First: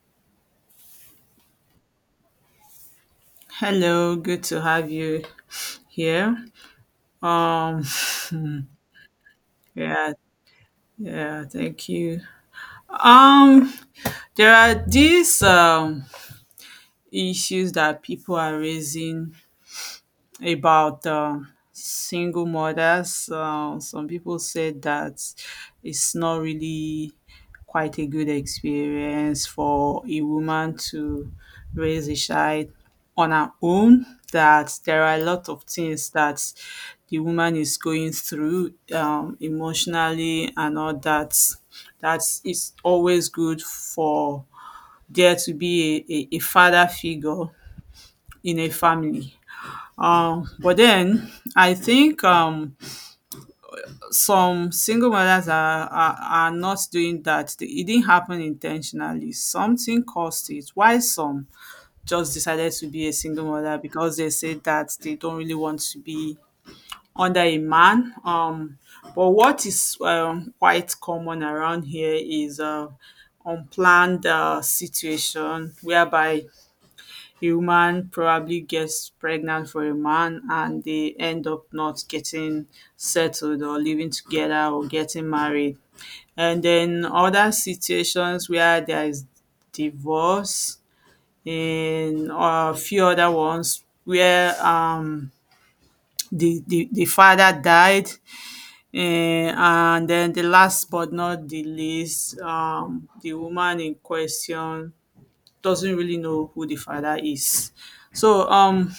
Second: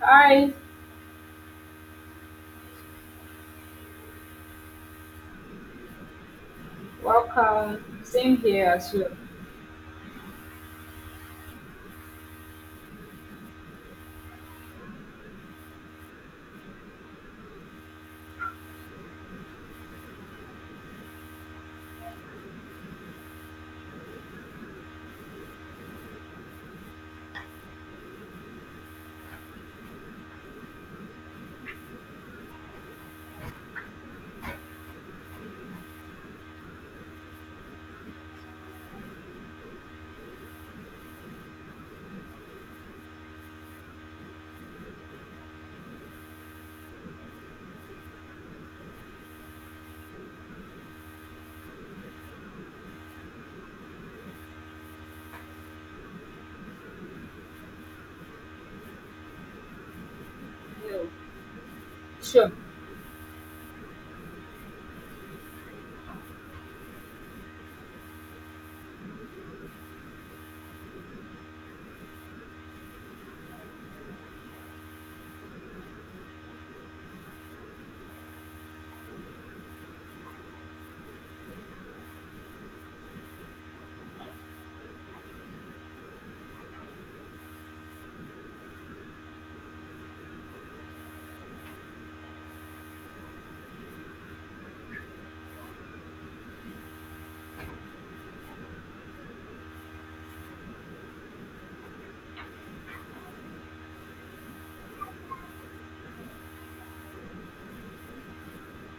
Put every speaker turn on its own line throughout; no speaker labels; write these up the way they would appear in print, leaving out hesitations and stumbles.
Hi,
Hello, good to have you here. Um,
welcome. Same here as well.
yeah, yeah, thank you. Um, there are these issues that people are raising about single mothers. Some people said that it's not really quite a good experience for a woman to raise a child on her own. That there are a lot of things that the woman is going through emotionally and all that. That it's always good for there to be a father figure in a family, but then I think some single mothers are not doing that. It didn't happen intentionally. Something caused it.
Yeah.
Why some just
Sure.
decided to be a single mother because they said that they don't really want to be under a man. But what is quite common around here is unplanned situation whereby human probably gets pregnant for a man and they end up not getting settled or living together or getting married. And then other situations where there is divorce and a few other ones where the father died, and then the last but not the least, the woman in question doesn't really know who the father is. So,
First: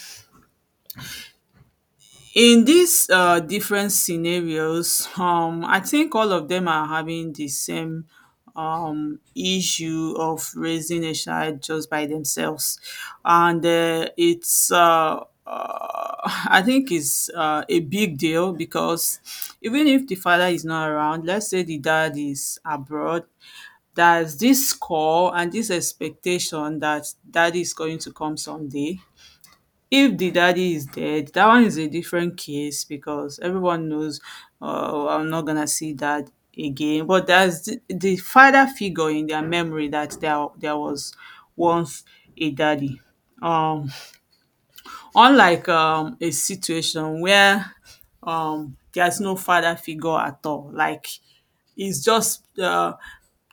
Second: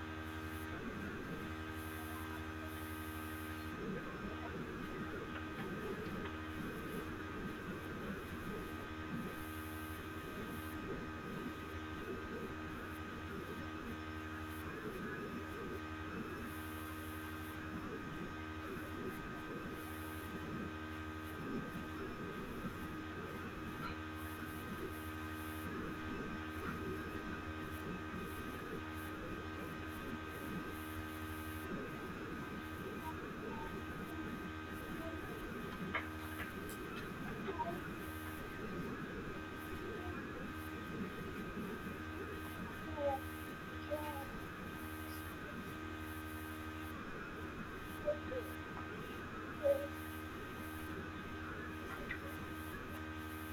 in these different scenarios, I think all of them are having the same issue of raising a child just by themselves, and it's. I think it's a big deal because even if the father is not around, let's say the dad is abroad, there's this call and this expectation that daddy is going to come someday. If the daddy is dead, that one is a different case because everyone knows, "Oh, I'm not gonna see dad again." But there's the father figure in their memory that there was once a daddy. Um, Unlike a situation where there's no father figure at all, like it's just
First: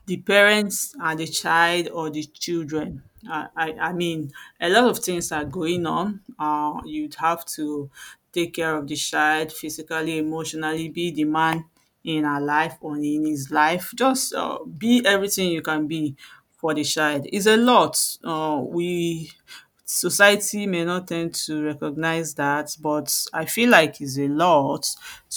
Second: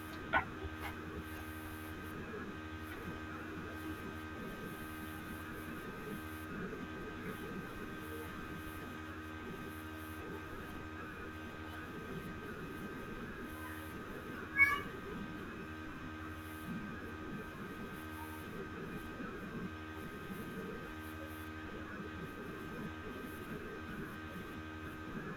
the parents and the child or the children. I mean, a lot of things are going on. You'd have to take care of the child physically, emotionally, be the man in her life or in his life. Just be everything you can be for the child. It's a lot. We Society may not tend to recognize that, but I feel like it's a lot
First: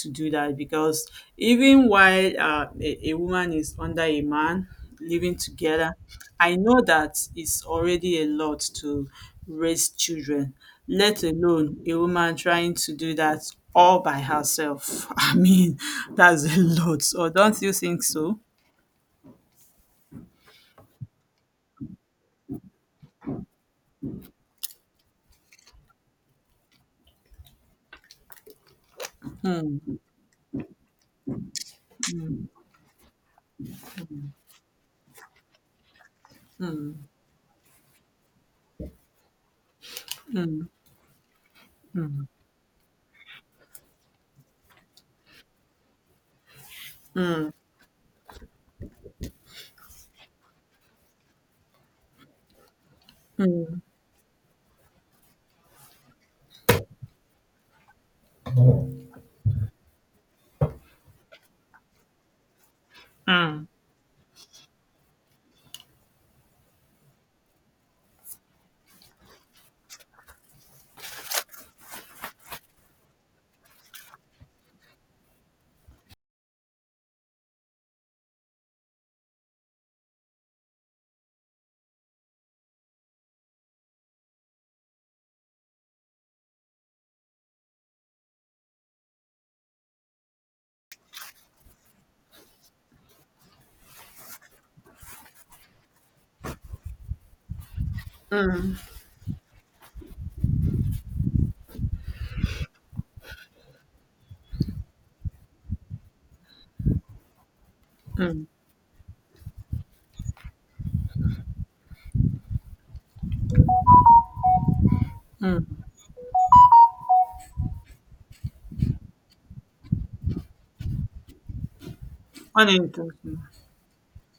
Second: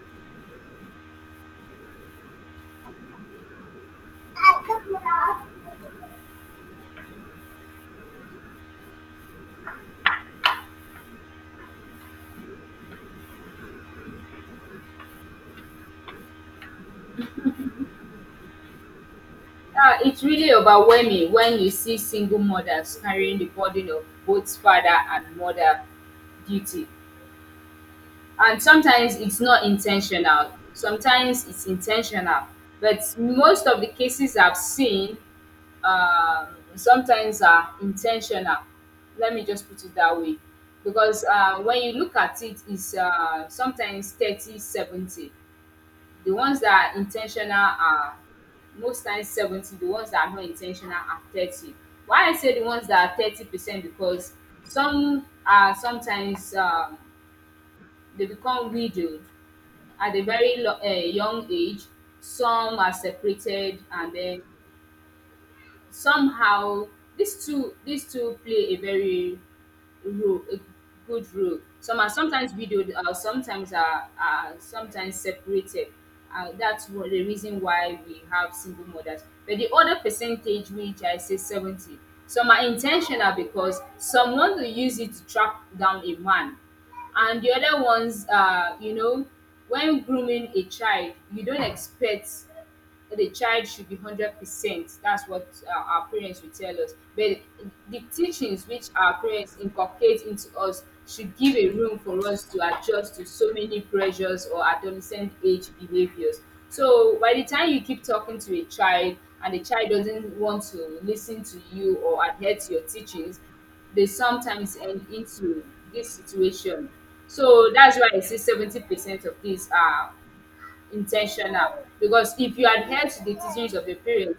to do that because even while a woman is under a man living together, I know that it's already a lot to raise children, let alone a woman trying to do that all by herself. I mean, that's a lot. Or don't you think so?
It's really overwhelming when you see single mothers carrying the burden of both father and mother duty. And sometimes it's not intentional, sometimes it's intentional. But most of the cases I've seen, um, sometimes are intentional. Let me just put it that way. Because when you look at it, it's sometimes 30 70. The ones that are intentional are most times 70, the ones that are not intentional are 30. Why I say the ones that are 30%, because some are sometimes they become widowed at a very young age, some are separated, and then somehow these two play a very role a good role. Some are sometimes widowed, sometimes are sometimes separated. That's what the reason why we have single mothers. But the other percentage, which I say 70, some are intentional because some want to use it to track down a man. And the other ones, you know, when grooming a child, you don't expect that the child should be 100%. That's what our parents will tell us. But the teachings which our parents inculcate into us should give a room for us to adjust to so many pressures or adolescent age behaviors. So by the time you keep talking to a child and the child doesn't want to listen to you or adhere to your teachings, they sometimes end into this situation. So that's why I say 70% of these are intentional. Because if you adhere to the
Unintentional.
teachings of your parents,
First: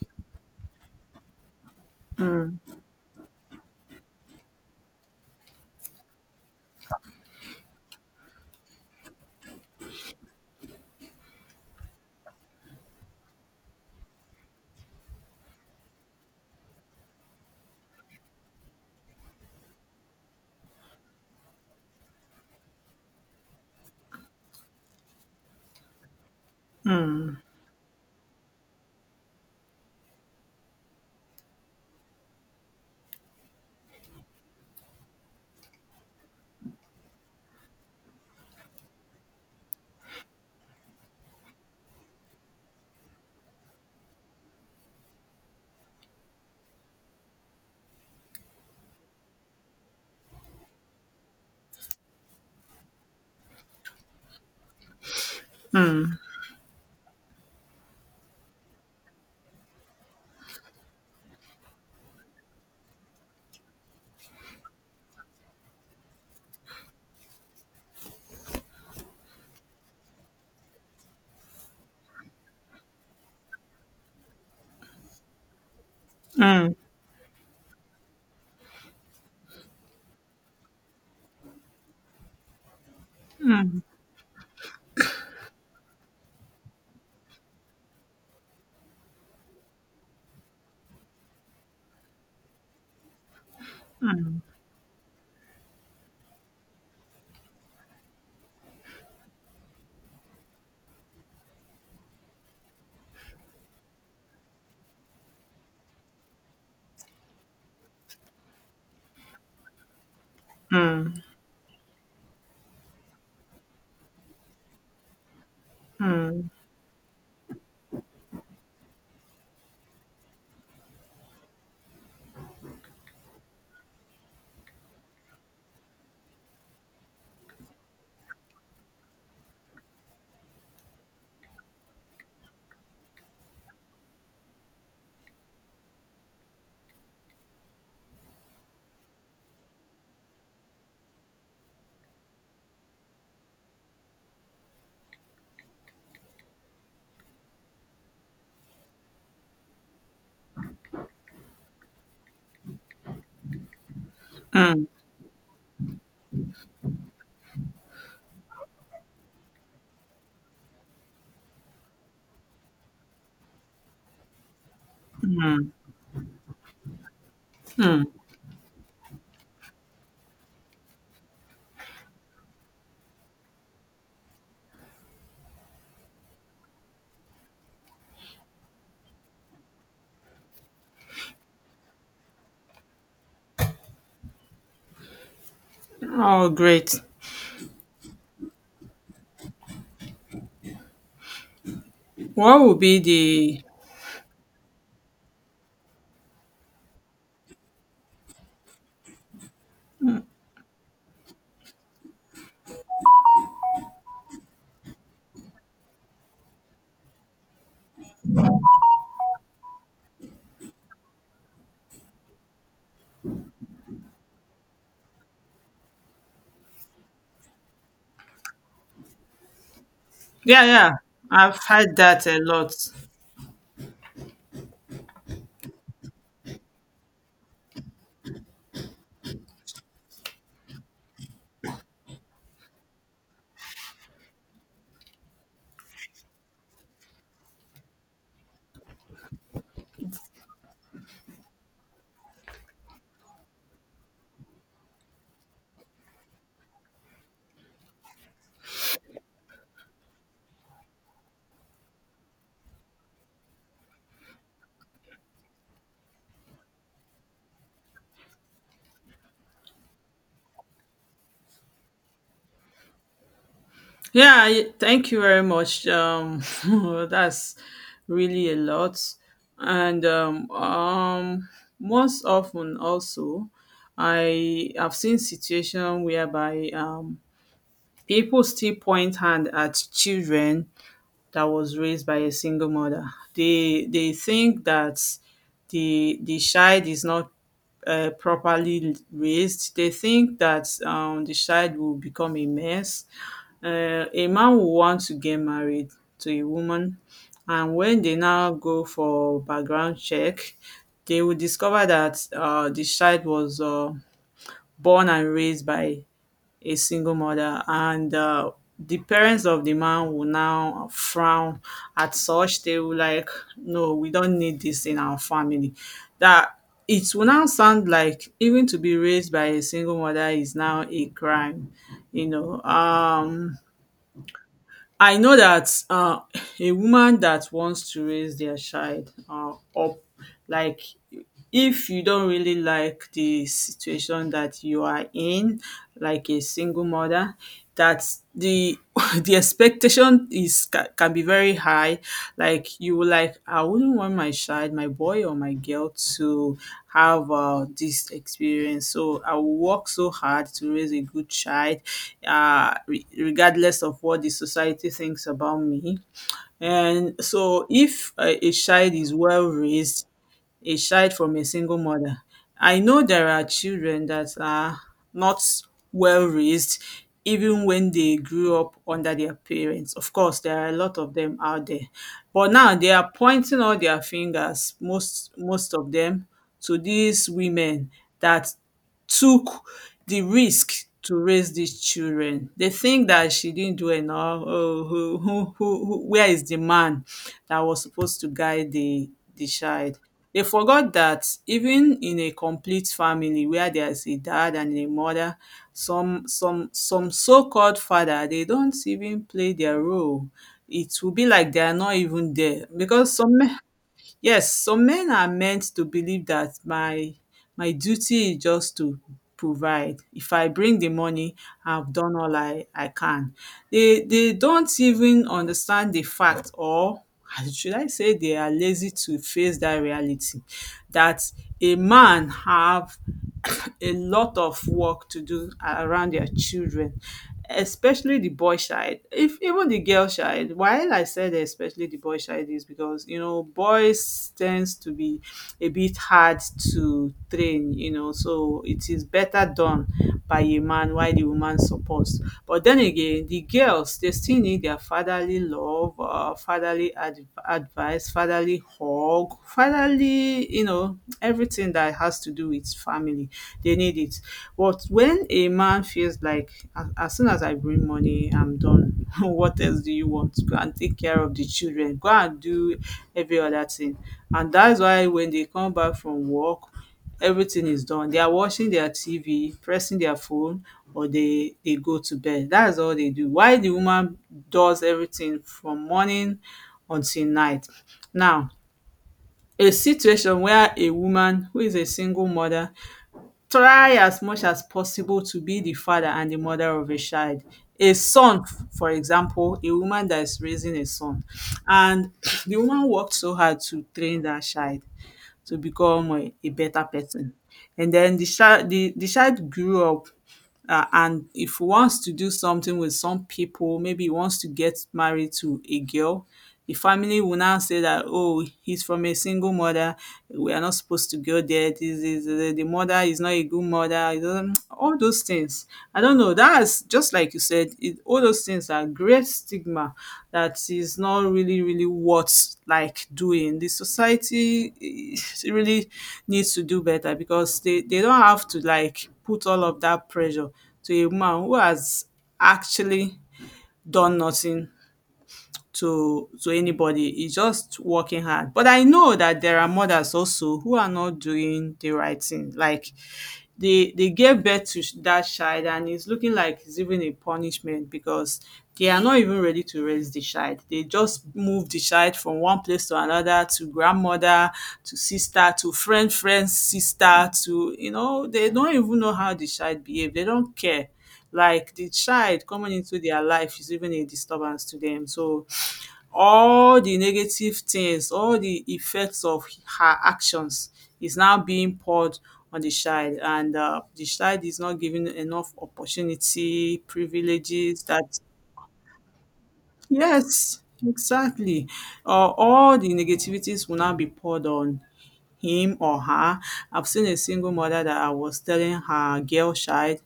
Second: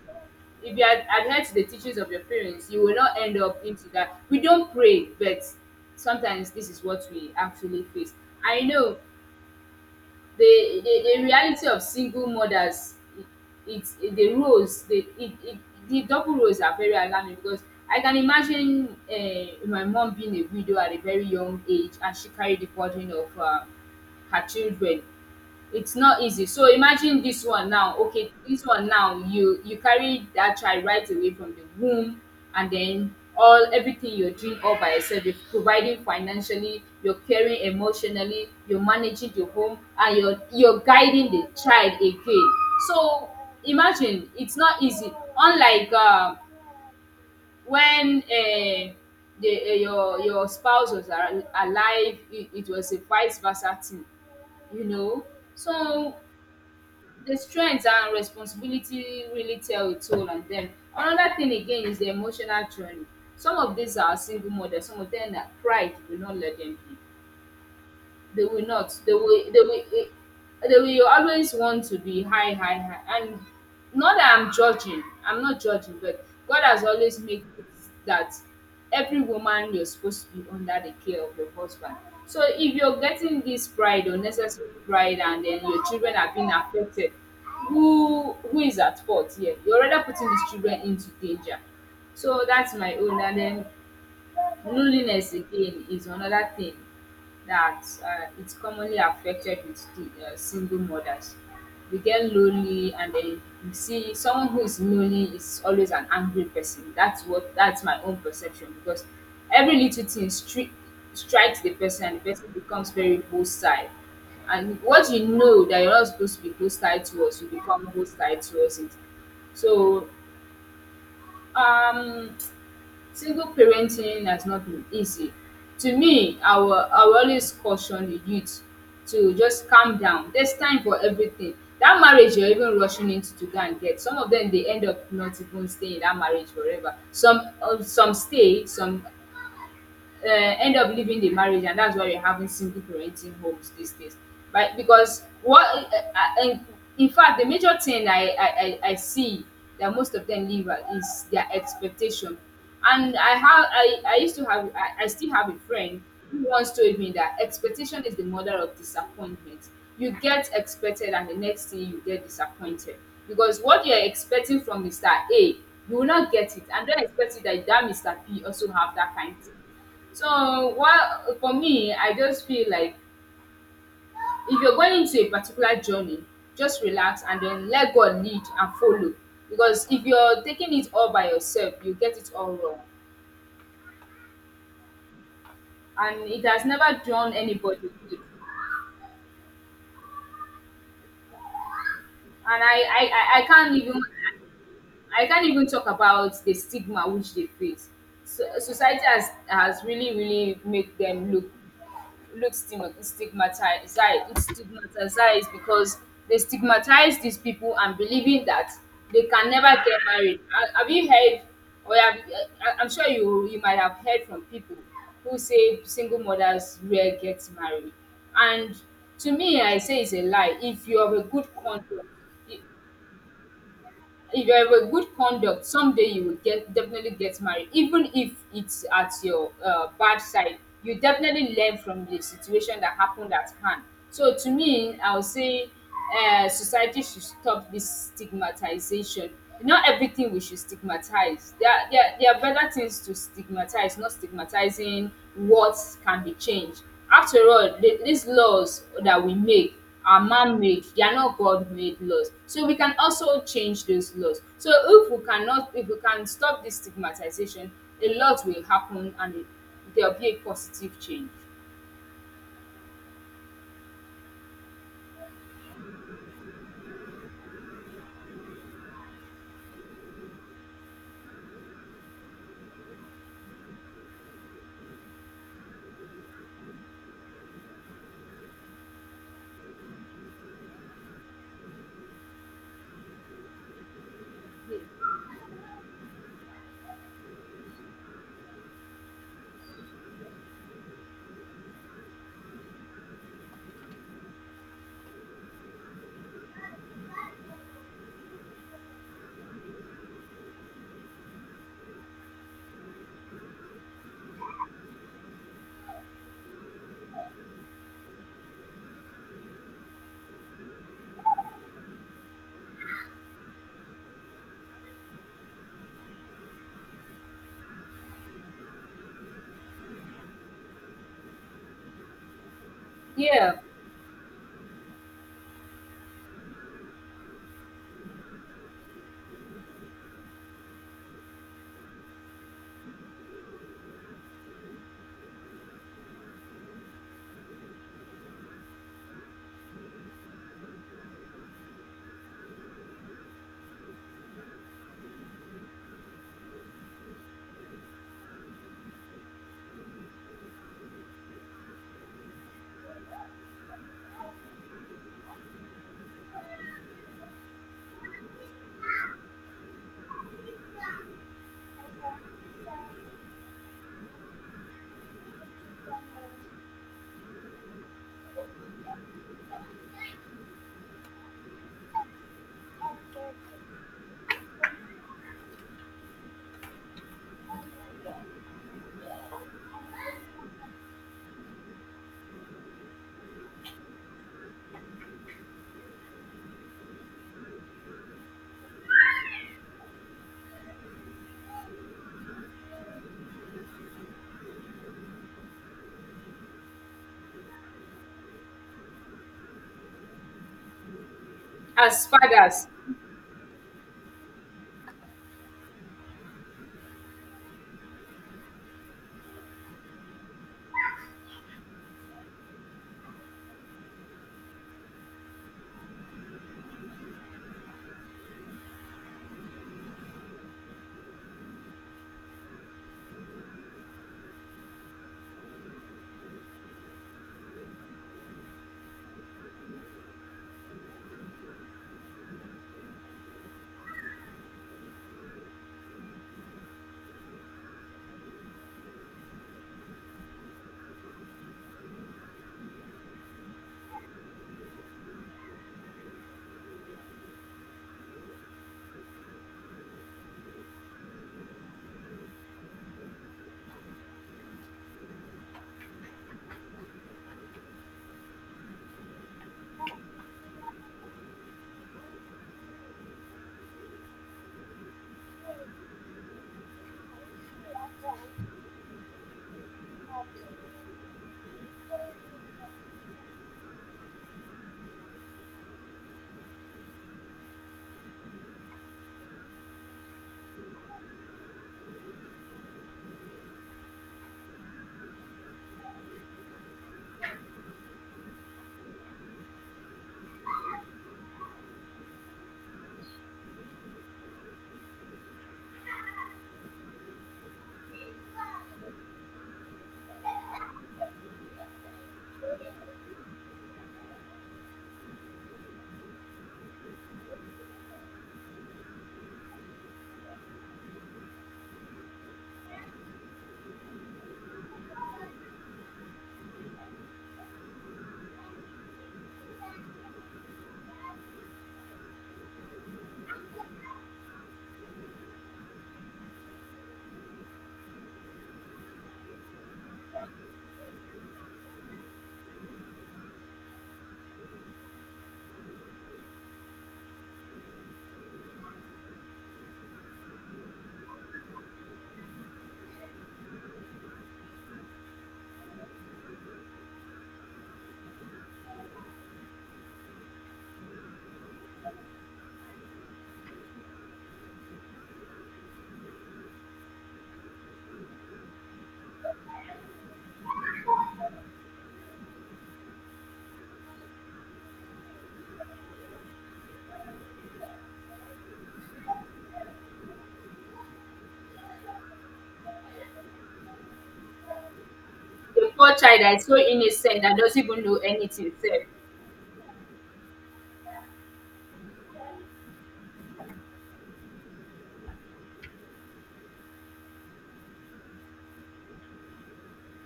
if you adhere to the teachings of your parents, you will not end up into that. We don't pray, but sometimes this is what we actually face. I know the reality of single mothers. It, it's the roles, the it, it, the double roles are very alarming, because I can imagine my mom being a widow at a very young age, and she carried the burden of. Her children. It's not easy. So imagine this one now. Okay, this one now, you carry that child right away from the womb, and then all everything you're doing all by yourself. You're providing financially, you're caring emotionally, you're managing the home, and you're guiding the child again. So imagine, it's not easy. Unlike when the your spouse was alive, it was a vice versa thing, you know. So the strength and responsibility really tell a toll on them. Another thing again is the emotional journey. Some of these are single mothers, some of them are, pride will not let them be. They will not they will they will, they will always want to be high. And not that I'm judging, I'm not judging, but God has always made it that every woman, you're supposed to be under the care of your husband. So if you're getting this pride, unnecessary pride, and then your children are being affected, who is at fault here? You're already putting these children into danger. So that's my own. And then loneliness again is another thing that, it's commonly affected with the, single mothers. They get lonely, and then you see someone who is lonely is always an angry person. That's my own perception. Because every little thing strikes the person, and the person becomes very hostile. And what you know that you're not supposed to be hostile towards, you become hostile towards it. So um single parenting has not been easy. To me, I will always caution the youth to just calm down. There's time for everything. That marriage you're even rushing into to go and get, some of them they end up not even staying in that marriage forever. Some, some stay, some end up leaving the marriage. And that's why we're having single parenting homes these days, right? Because what, in fact, the major thing I see that most of them leave, is their expectation. And I have I used to have I still have a friend who once told me that expectation is the mother of disappointment. You get expected, and the next thing you get disappointed. Because what you're expecting from Mr. A, you will not get it. And don't expect it that that Mr. P also have that kind thing. So, what, for me, I just feel like, if you're going into a particular journey, just relax and then let God lead and follow. Because if you're taking it all by yourself, you get it all wrong. And it
Oh,
has
great.
never drawn anybody good.
What
And I,
would be
I, I I
the
can't even, I can't even talk about the stigma which they face. So, society has really, really made them look, look stigmatized. It's stigmatized because they stigmatize these people and believing that they can never get married. Have you heard, or have, I- I'm sure you, you might have heard from people who say single mothers rare get married. And to me, I say it's a lie.
Yeah,
If
yeah.
you have a good
I've had
contract,
that a lot.
if you have a good conduct, someday you will, get definitely get married. Even if it's at your bad side, you definitely learn from the situation that happened at hand. So to me, I'll say, society should stop this stigmatization. Not everything we should stigmatize. There are better things to stigmatize, not stigmatizing what can be changed. After all, these laws that we make are man made, they are not God made laws. So we can also change those laws. So if we cannot if we can stop this stigmatization, a lot will happen, and there'll be a positive change.
Yeah, thank you very much. That's really a lot. And most often also, I have seen situation whereby people still point hand at children that was raised by a single mother. They think that the child is not properly raised, they think that the child will become a mess. A man will want to get married to a woman, and when they now go for background check, they will discover that the child was born and raised by a single mother, and the parents of the man will now frown at such. They will like, no, we don't need this in our family. That it will now sound like even to be raised by a single mother is now a crime. You know,
Yeah.
I know that a woman that wants to raise their child up, like if you don't really like the situation that you are in, like a single mother, that's the the expectation is can be very high. Like you will like, I wouldn't want my child, my boy or my girl to have this experience. So I will work so hard to raise a good child, regardless of what the society thinks about me. And so, if a child is well raised, a child from a single mother. I know there are children that are not well raised even when they grew up under their parents. Of course, there are a lot of them out there. But now they are pointing all their fingers, most of them, to these women that took the risk to raise these children. They think that she didn't do enough. Oh, who, where is the man that was supposed to guide the child? They forgot that even in a complete family where there's a dad and a mother, some so-called father, they don't even play their role. It will be like they are not
As
even there
fathers.
because some Yes, some men are meant to believe that my duty is just to provide. If I bring the money, I've done all I can. They don't even understand the fact or should I say they are lazy to face that reality that a man have a lot of work to do around their children, especially the boy child, if even the girl child. While I said especially the boy child is because, you know, boys tends to be a bit hard to train, you know, so it is better done by a man while the woman supports. But then again, the girls they still need their fatherly love, fatherly advice, fatherly hug, fatherly, you know, everything that has to do with family. They need it. But when a man feels like as soon as I bring money, I'm done. what else do you want? Go and take care of the children. Go and do every other thing. And that's why when they come back from work, everything is done. They are watching their TV, pressing their phone, or they go to bed. That's all they do. Why the woman does everything from morning until night. Now, a situation where a woman who is a single mother try as much as possible to be the father and the mother of a child. A son, for example, a woman that is raising a son, and the woman worked so hard to train that child to become a better person. And then the child grew up, and if he wants to do something with some people, maybe he wants to get married to a girl, the family will now say that, oh, he's from a single mother. We are not supposed to go there. This is the mother is not a good mother. It doesn't- All those things. I don't know. That's just like you said, all those things are great stigma that is not really, really worth like doing. The society, really needs to do better because they don't have to like put all of that pressure to a man who has actually done nothing to anybody. He's just working hard. But I know that there are mothers also who are not doing the right thing. Like they gave birth to that child and it's looking like it's even a punishment because they are not even ready to raise the child. They just move the child from one place to another, to grandmother, to sister, to friend's sister, they don't even know how the child behave. They don't care. Like the child coming into their life is even a disturbance to them. So all the negative things, all the effects of her actions is now being poured on the child, and the child is not given enough
The poor child that is so
opportunity,
innocent, that doesn't even
privileges
know
that
anything sef.
yes, exactly. All the negativities will now be poured on him or her. I've seen a single mother that I was telling her girl child,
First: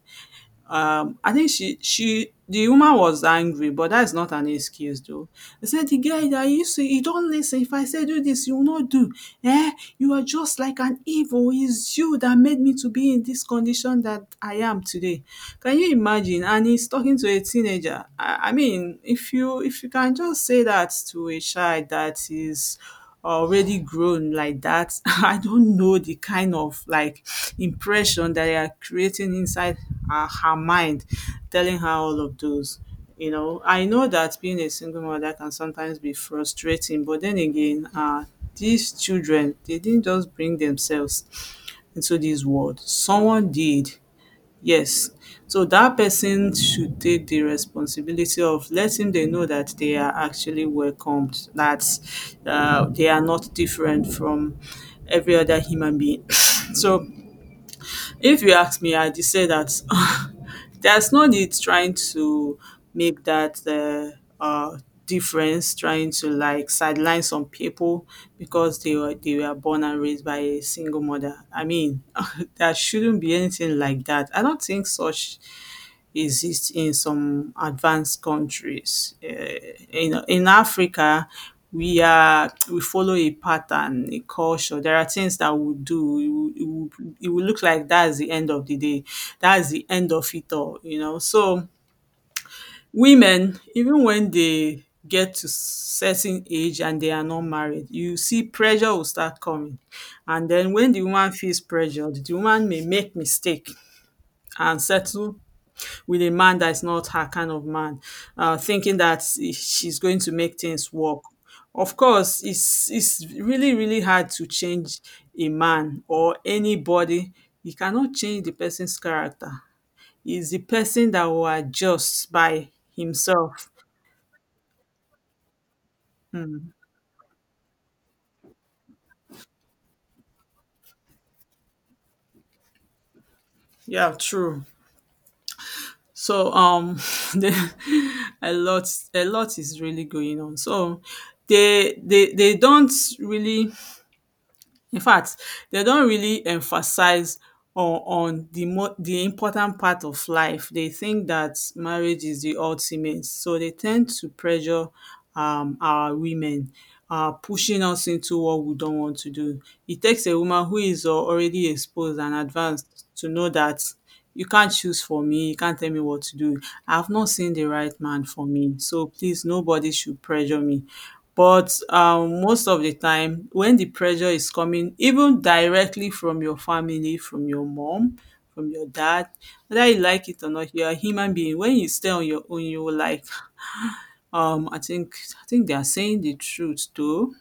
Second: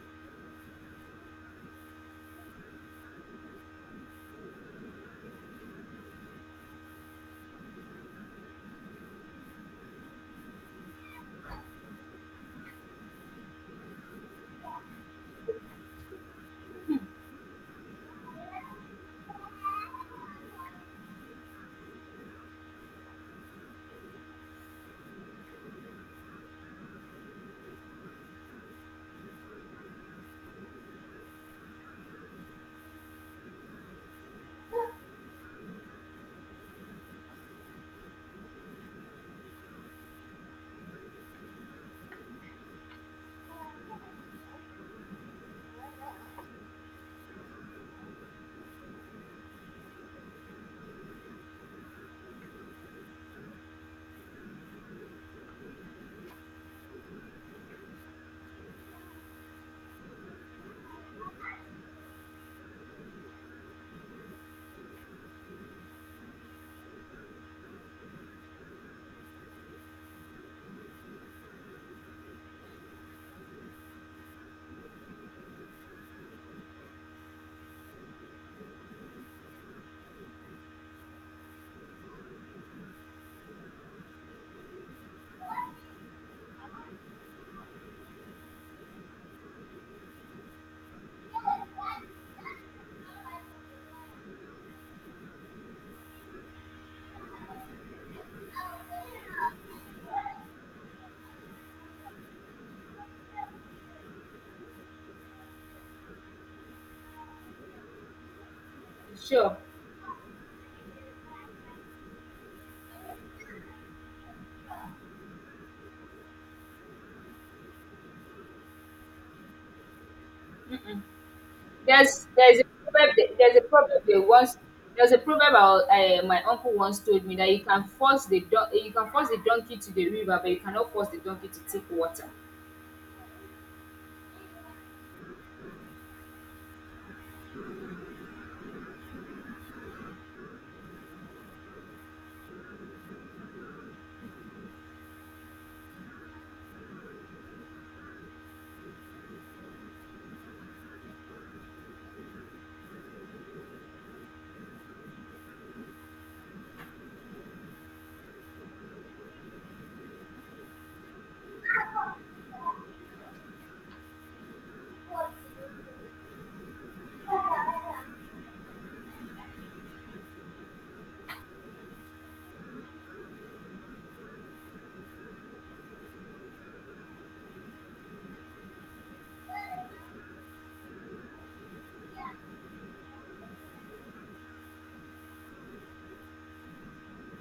I think she the woman was angry, but that's not an excuse though. They said, "The guy that you see, you don't listen. If I say do this, you will not do." eh you are just like an evil, it's you that made me to be in this condition that I am today. Can you imagine? And he's talking to a teenager. I mean, if you can just say that to a child that is already grown like that, I don't know the kind of like impression that they are creating inside her mind, telling her all of those. You know, I know that being a single mother can sometimes be frustrating, but then again, these children, they didn't just bring themselves into this world. Someone did. Yes. So that person should take the responsibility of letting them know that they are actually welcomed, that they are not different from every other human being. So if you ask me, I just say that there's no need trying to make that difference, trying to like sideline some people because they were born and raised by a single mother. I mean, there shouldn't be anything like that. I don't think such exist in some advanced countries. In Africa, we follow a pattern, a culture. There are things that we do. It will look like that's the end of the day. That's the end of it all, you know. So women, even when they get to certain age and they are not married, you see pressure will start coming. And then when the woman feels pressured, the woman may make mistake and settle with a man that's not her kind of man, thinking that
Sure.
she's going to make things work. Of course, it's really really hard to change a man or anybody. You cannot change the person's character. It's the person that will adjust
There's a
by
proverb that- there's a
himself.
proverb they once there's a proverb our my uncle once told me, that you can force the don you can force the donkey to the river, but you cannot force the donkey to take water.
Yeah, true. So the, a lot a lot is really going on. So they don't really In fact, they don't really emphasize on the important part of life. They think that marriage is the ultimate, so they tend to pressure our women, pushing us into what we don't want to do. It takes a woman who is already exposed and advanced to know that you can't choose for me. You can't tell me what to do. I've not seen the right man for me, so please, nobody should pressure me. But most of the time, when the pressure is coming, even directly from your family, from your mom, from your dad, whether you like it or not, you're a human being. When you stay on your own, you will like, um, I think, I think they are saying the truth though.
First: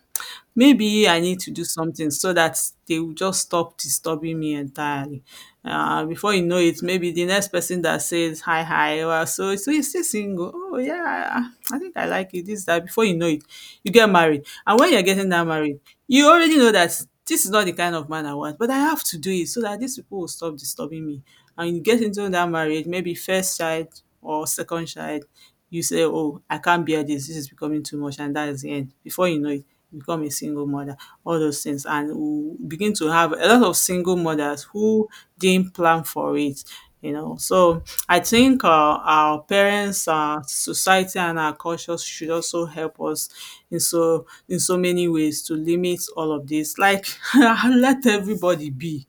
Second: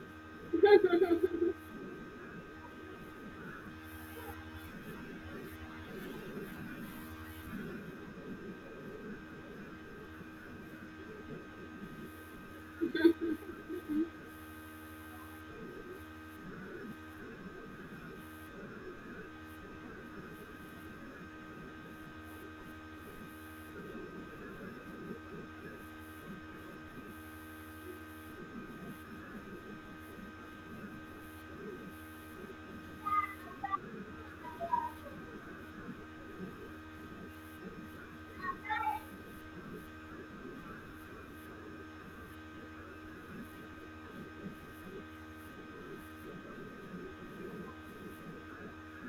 Maybe I need to do something so that they will just stop disturbing me entirely. Before you know it, maybe the next person that says hi, hi, well, so so you're still single. Oh yeah, I think I like it. This that. Before you know it, you get married, and when you're getting that married, you already know that this is not the kind of man I want, but I have to do it so that these people will stop disturbing me and you get into that marriage, maybe first child or second child, you say, oh, I can't bear this, this is becoming too much, and that is the end. Before you know it, you become a single mother, all those things. And we begin to have a lot of single mothers who didn't plan for it. You know, so I think our parents, our society, and our culture should also help us in so many ways to limit all of this. Like, let everybody be,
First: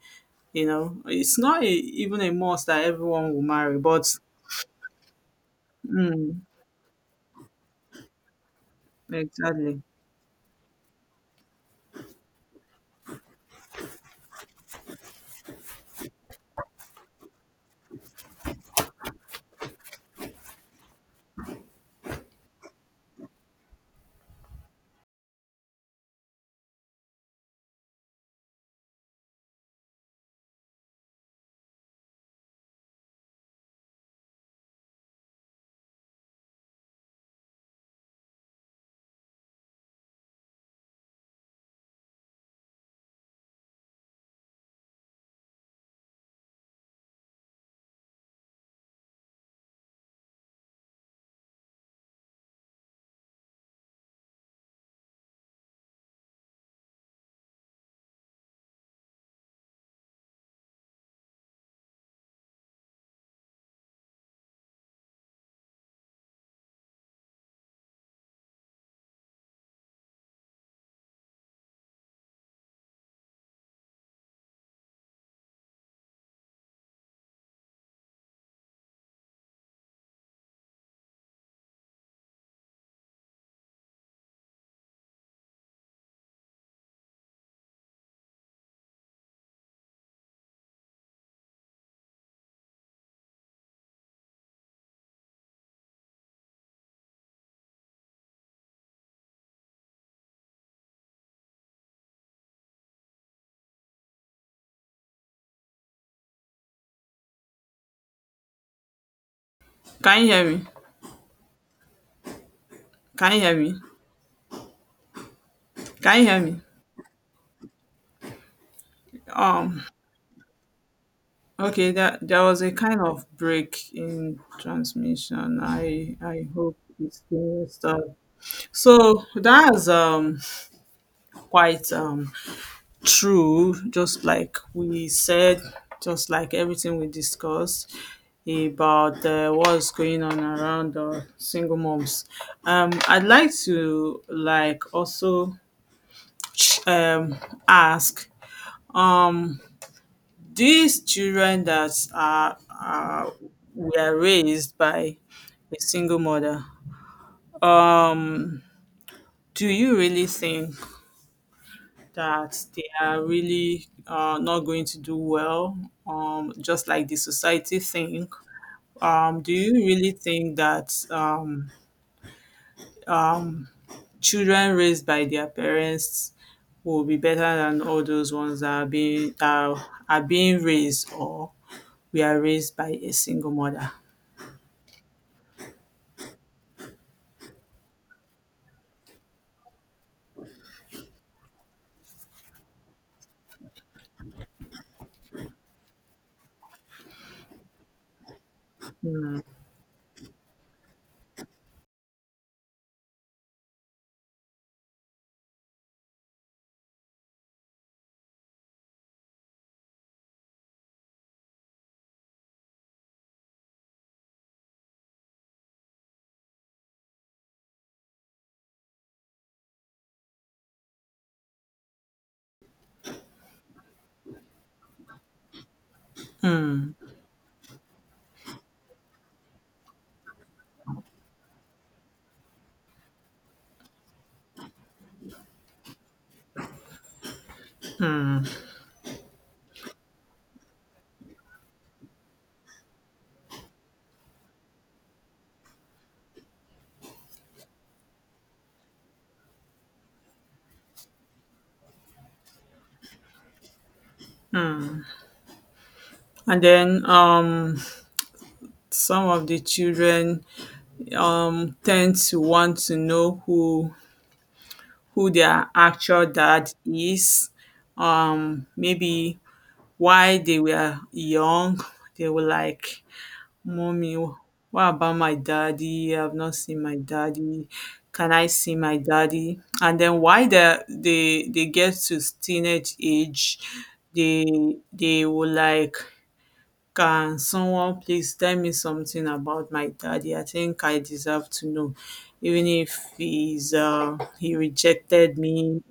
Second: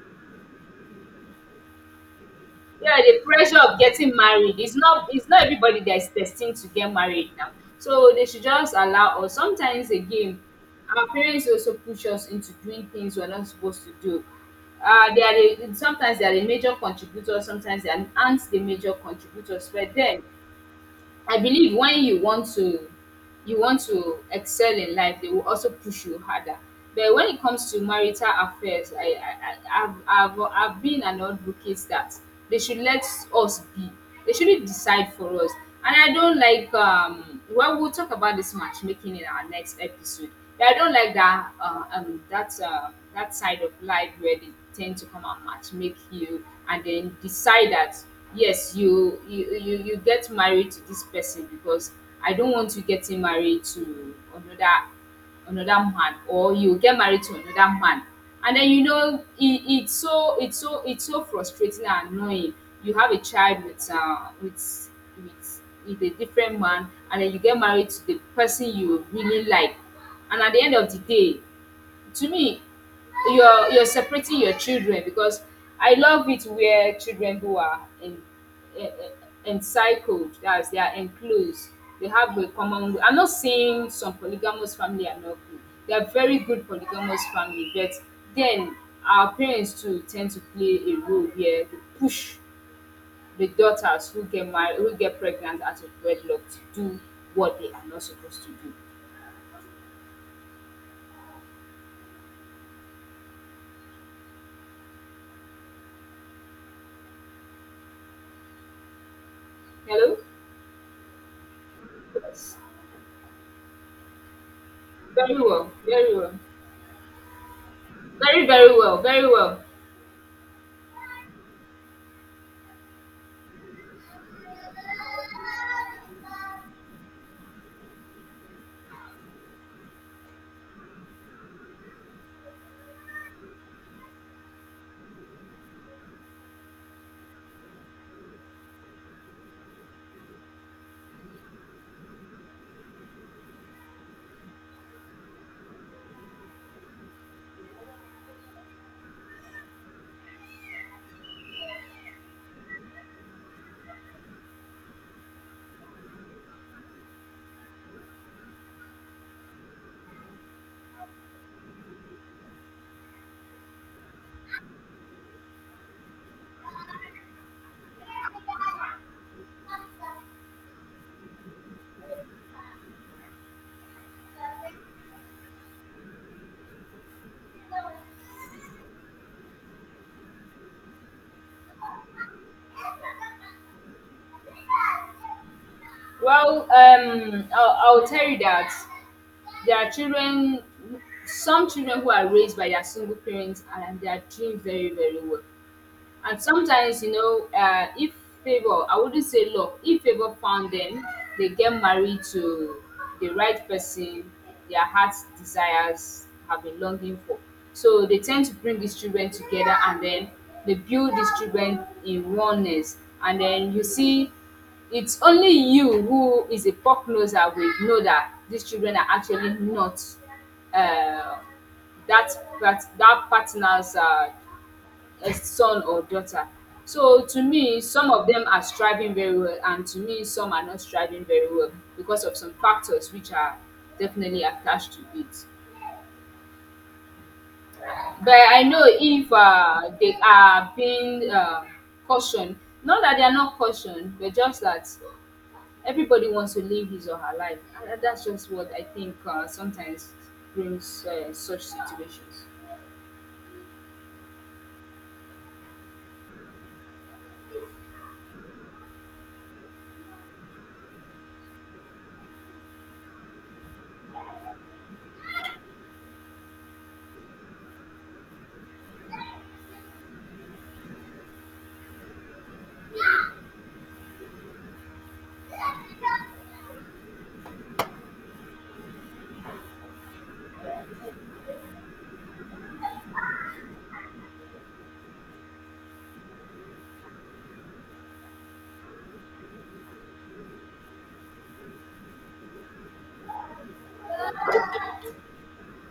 you know, it's not a, even a must that
Yeah, the
everyone will
pressure of
marry, but
getting married. It's not everybody that is destined to get married now. So they should just allow us.
exactly.
Sometimes again, our parents also push us into doing things we're not supposed to do. They are the, sometimes they are the major contributors, sometimes they aren't the major contributors. But then I believe when you want to excel in life, they will also push you harder. But when it comes to marital affairs, I I've been an advocate that they should let us be. They shouldn't decide for us. And I don't like, well, we'll talk about this matchmaking in our next episode. But I don't like that, that side of life where they tend to come and matchmake you, and then decide that, yes, you get married to this person because I don't want you getting married to another, another man, or you get married to another man. And then you know, it's so frustrating and annoying. You have a child with with with a different man, and then you get married to the person you really like. And at the end of the day, to me, you're separating your children. Because I love it where children who are encircled, that's, they are enclosed. They have a common. I'm not saying some polygamous family are not good. They are very good polygamous family. But then, our parents too tend to play a role here, to push the daughters who get married, who get pregnant out of wedlock, to do what they are not supposed to do. Hello.
Can you hear me?
Yes.
Can you hear me?
Very well. Very
Can you
well.
hear me?
Very, very well, very well.
Um. Okay. That there was a kind of break in transmission. I hope it's still stuff. So that's quite true, just like we said, just like everything we discussed about what's going on around single moms. I'd like to like also um ask um these children that are were raised by a single mother. Um, do you really think that they are really not going to do well? Just like the society think, do you really think that children raised by their parents will be better than all those ones that are being raised or we are raised by a single mother?
Well, I'll tell you that there are children, some children who are raised by their single parents and they are doing very, very well. And sometimes you know, if favor, I wouldn't say luck, if favor found them, they get married to the right person, their heart's desires have been longing for. So they tend to bring these children together, and then they build these children in oneness. And then you see, it's only you who is a pop noser will know that these children are actually not, uh, that that partner's a son or daughter. So to me, some of them are striving very well, and to me, some are not striving very well because of some factors which are definitely attached to it. But I know if they are being cautioned, not that they are not cautioned, but just that everybody wants to live his or her life. And that's just what I think sometimes brings such situations.
And then some of the children tend to want to know who their actual dad is. Maybe why they were young, they were like, mommy, what about my daddy? I've not seen my daddy. Can I see my daddy? And then why they get to teenage age, they will like, can someone please tell me something about my daddy? I think I deserve to know, even if he's he rejected me,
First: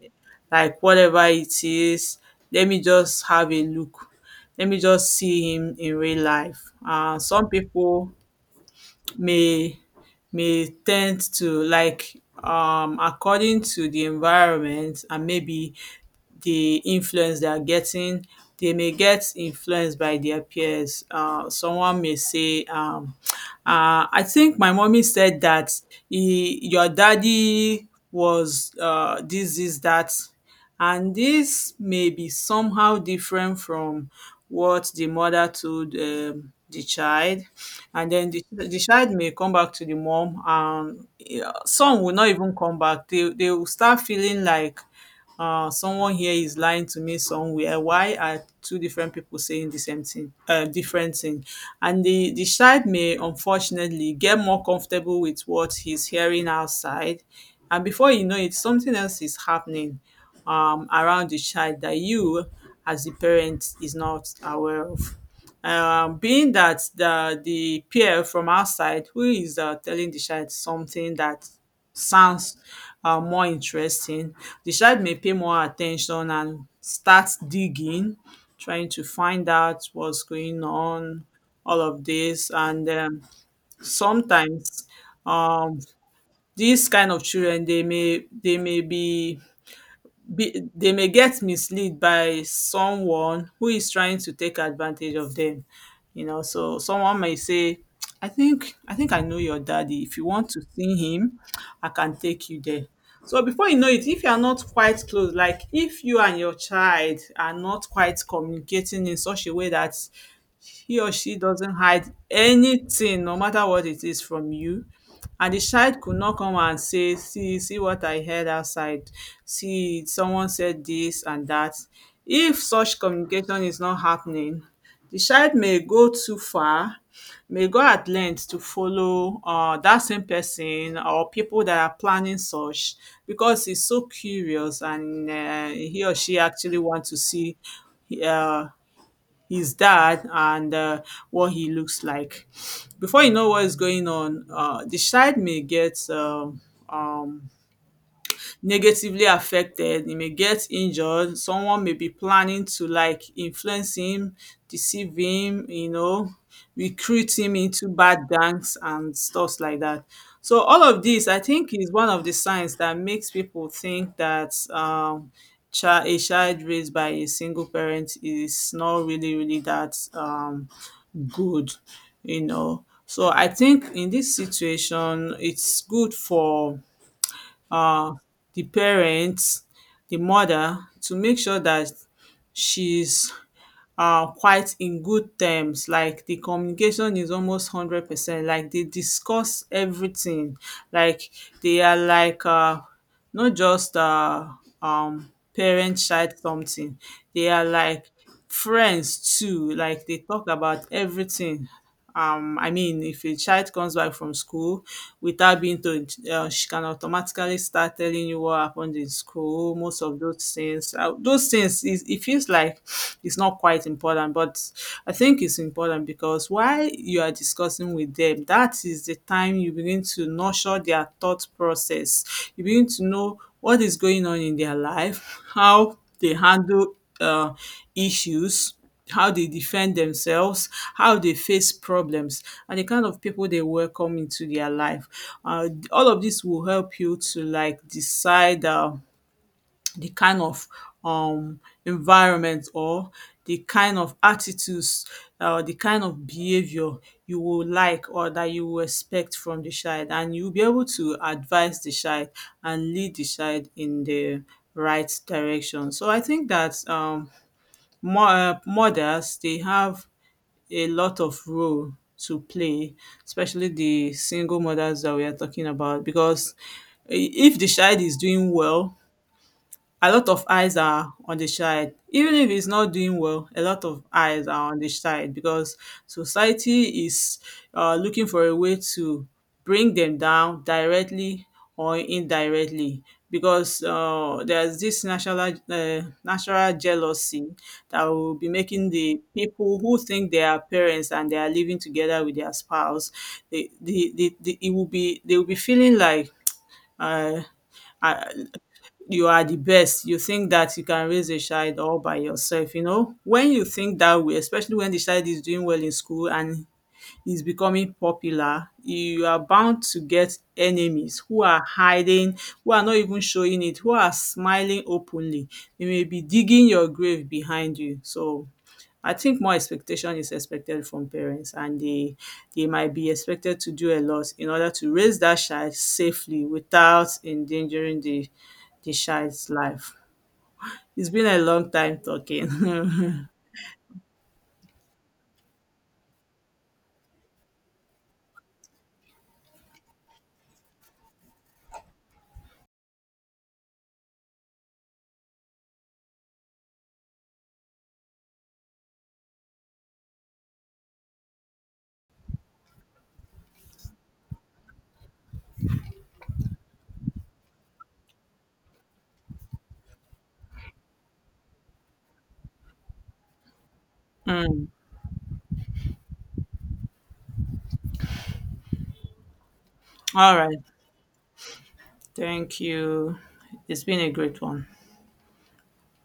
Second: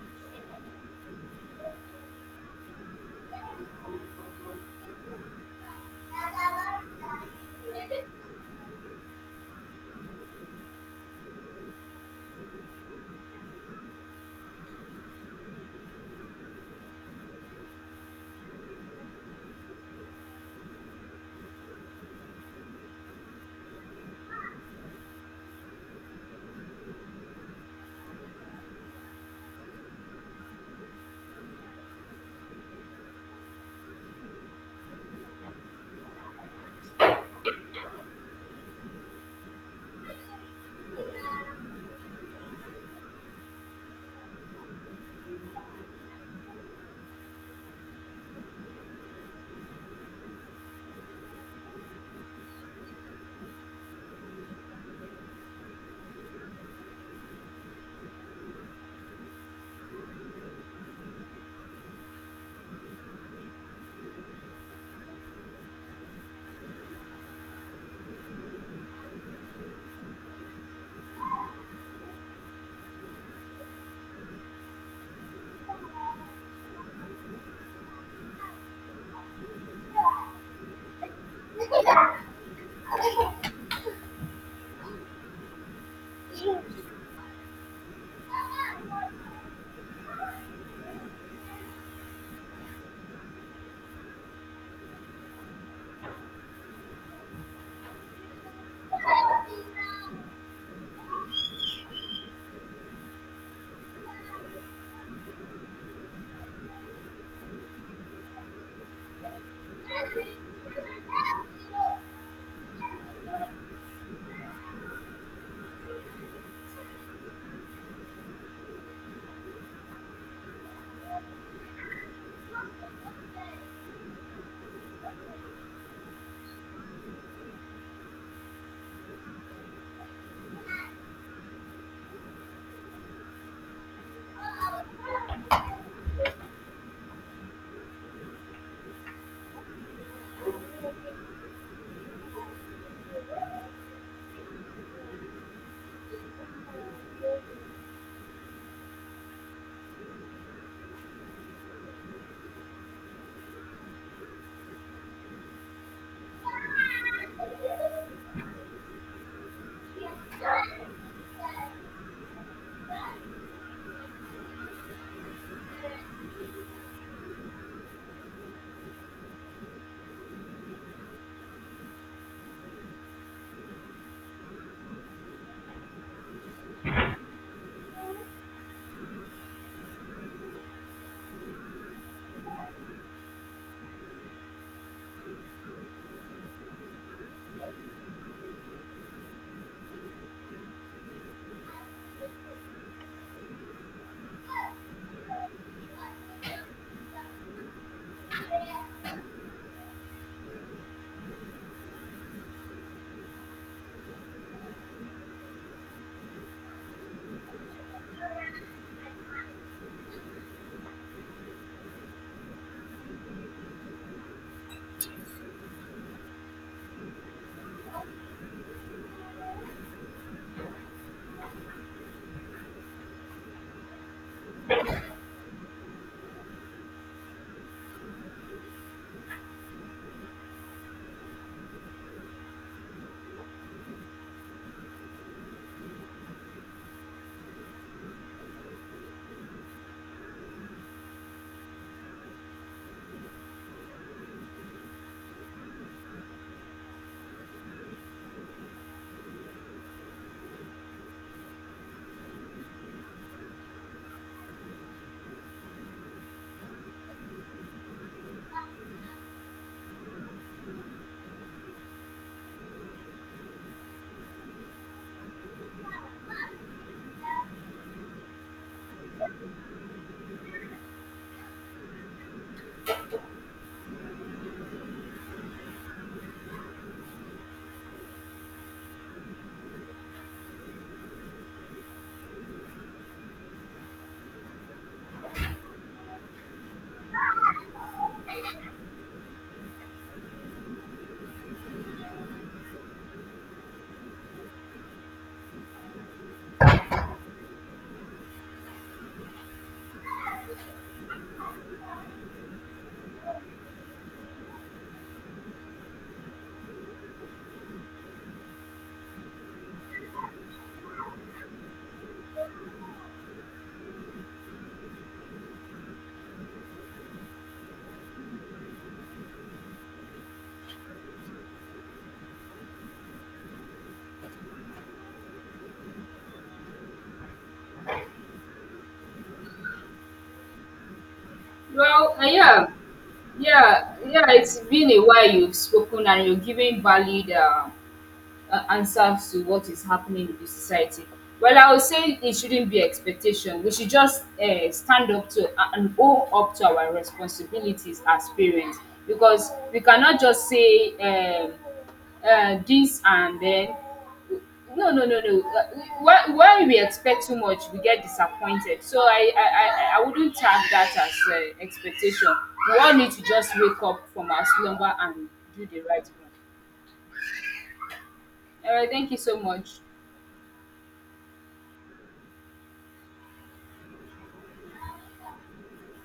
like whatever it is. Let me just have a look, let me just see him in real life. Some people may may tend to like, according to the environment and maybe the influence they are getting. They may get influenced by their peers. Someone may say, I think my mommy said that he, your daddy was this, this, that. And this may be somehow different from what the mother told the child. And then the child may come back to the mom, and eh, some will not even come back. They will start feeling like someone here is lying to me somewhere. Why are two different people saying the same thing, different thing? And the child may unfortunately get more comfortable with what he's hearing outside. And before you know it, something else is happening around the child that you, as the parent, is not aware of. Being that the peer from outside who is telling the child something that sounds more interesting. The child may pay more attention and start digging, trying to find out what's going on, all of this. And sometimes um, these kind of children, they may get misled by someone who is trying to take advantage of them, you know. So someone may say, I think I know your daddy. If you want to see him, I can take you there. So before you know it, if you are not quite close, like if you and your child are not quite communicating in such a way that he or she doesn't hide anything no matter what it is from you, and the child could not come and say, see what I heard outside, see someone said this and that. If such communication is not happening, the child may go too far, may go at length to follow that same person or people that are planning such because he's so curious and he or she actually wants to see uh, his dad and what he looks like. Before you know what is going on, the child may get um, negatively affected, he may get injured, someone may be planning to like influence him, deceive him, you know, recruit him into bad gangs and stuffs like that. So all of this, I think, is one of the signs that makes people think that a child raised by a single parent is not really, really that good, you know. So I think in this situation, it's good for uh, the parents, the mother to make sure that she's quite in good terms. Like the communication is almost 100%. Like they discuss everything. Like they are like not just parent child something, they are like friends too. Like they talk about everything. I mean, if a child comes back from school without being told, she can automatically start telling you what happened in school. Most of those things, those things is, it feels like it's not quite important, but I think it's important because while you are discussing with them, that is the time you begin to nurture their thought process. You begin to know what is going on in their life, how they handle uh, issues, how they defend themselves, how they face problems, and the kind of people they welcome into their life. All of this will help you to like decide the kind of um, environment or the kind of attitudes, the kind of behavior you will like or that you will expect from the child, and you'll be able to advise the child and lead the child in the right direction. So I think that Mo mothers they have a lot of role to play, especially the single mothers that we are talking about because if the child is doing well, a lot of eyes are on the child. Even if he's not doing well, a lot of eyes are on the child because society is looking for a way to bring them down directly or indirectly because there's this national natural jealousy that will be making the people who think they are parents and they are living together with their spouse, they will be feeling like uh, uh, you are the best. You think that you can raise a child all by yourself, you know. When you think that way, especially when the child is doing well in school and is becoming popular, you are bound to get enemies who are hiding, who are not even showing it, who are smiling openly. They may be digging your grave behind you. So I think more expectation is expected from parents and they might be expected to do a lot in order to raise that child safely without endangering the child's life. It's been a long time
Well,
talking.
yeah, yeah. It's been a while you've spoken, and you're giving valid answers to what is happening in the society. Well, I would say it shouldn't be expectation. We should just stand up to, and own up to our responsibilities as parents. Because we cannot just say, this, and then no no no no. When we expect too much, we get disappointed. So I wouldn't tag that as expectation. We all need to just wake up from our
Mm.
slumber and do the right one. All right, thank you so much.
All right. Thank you. It's been a great one.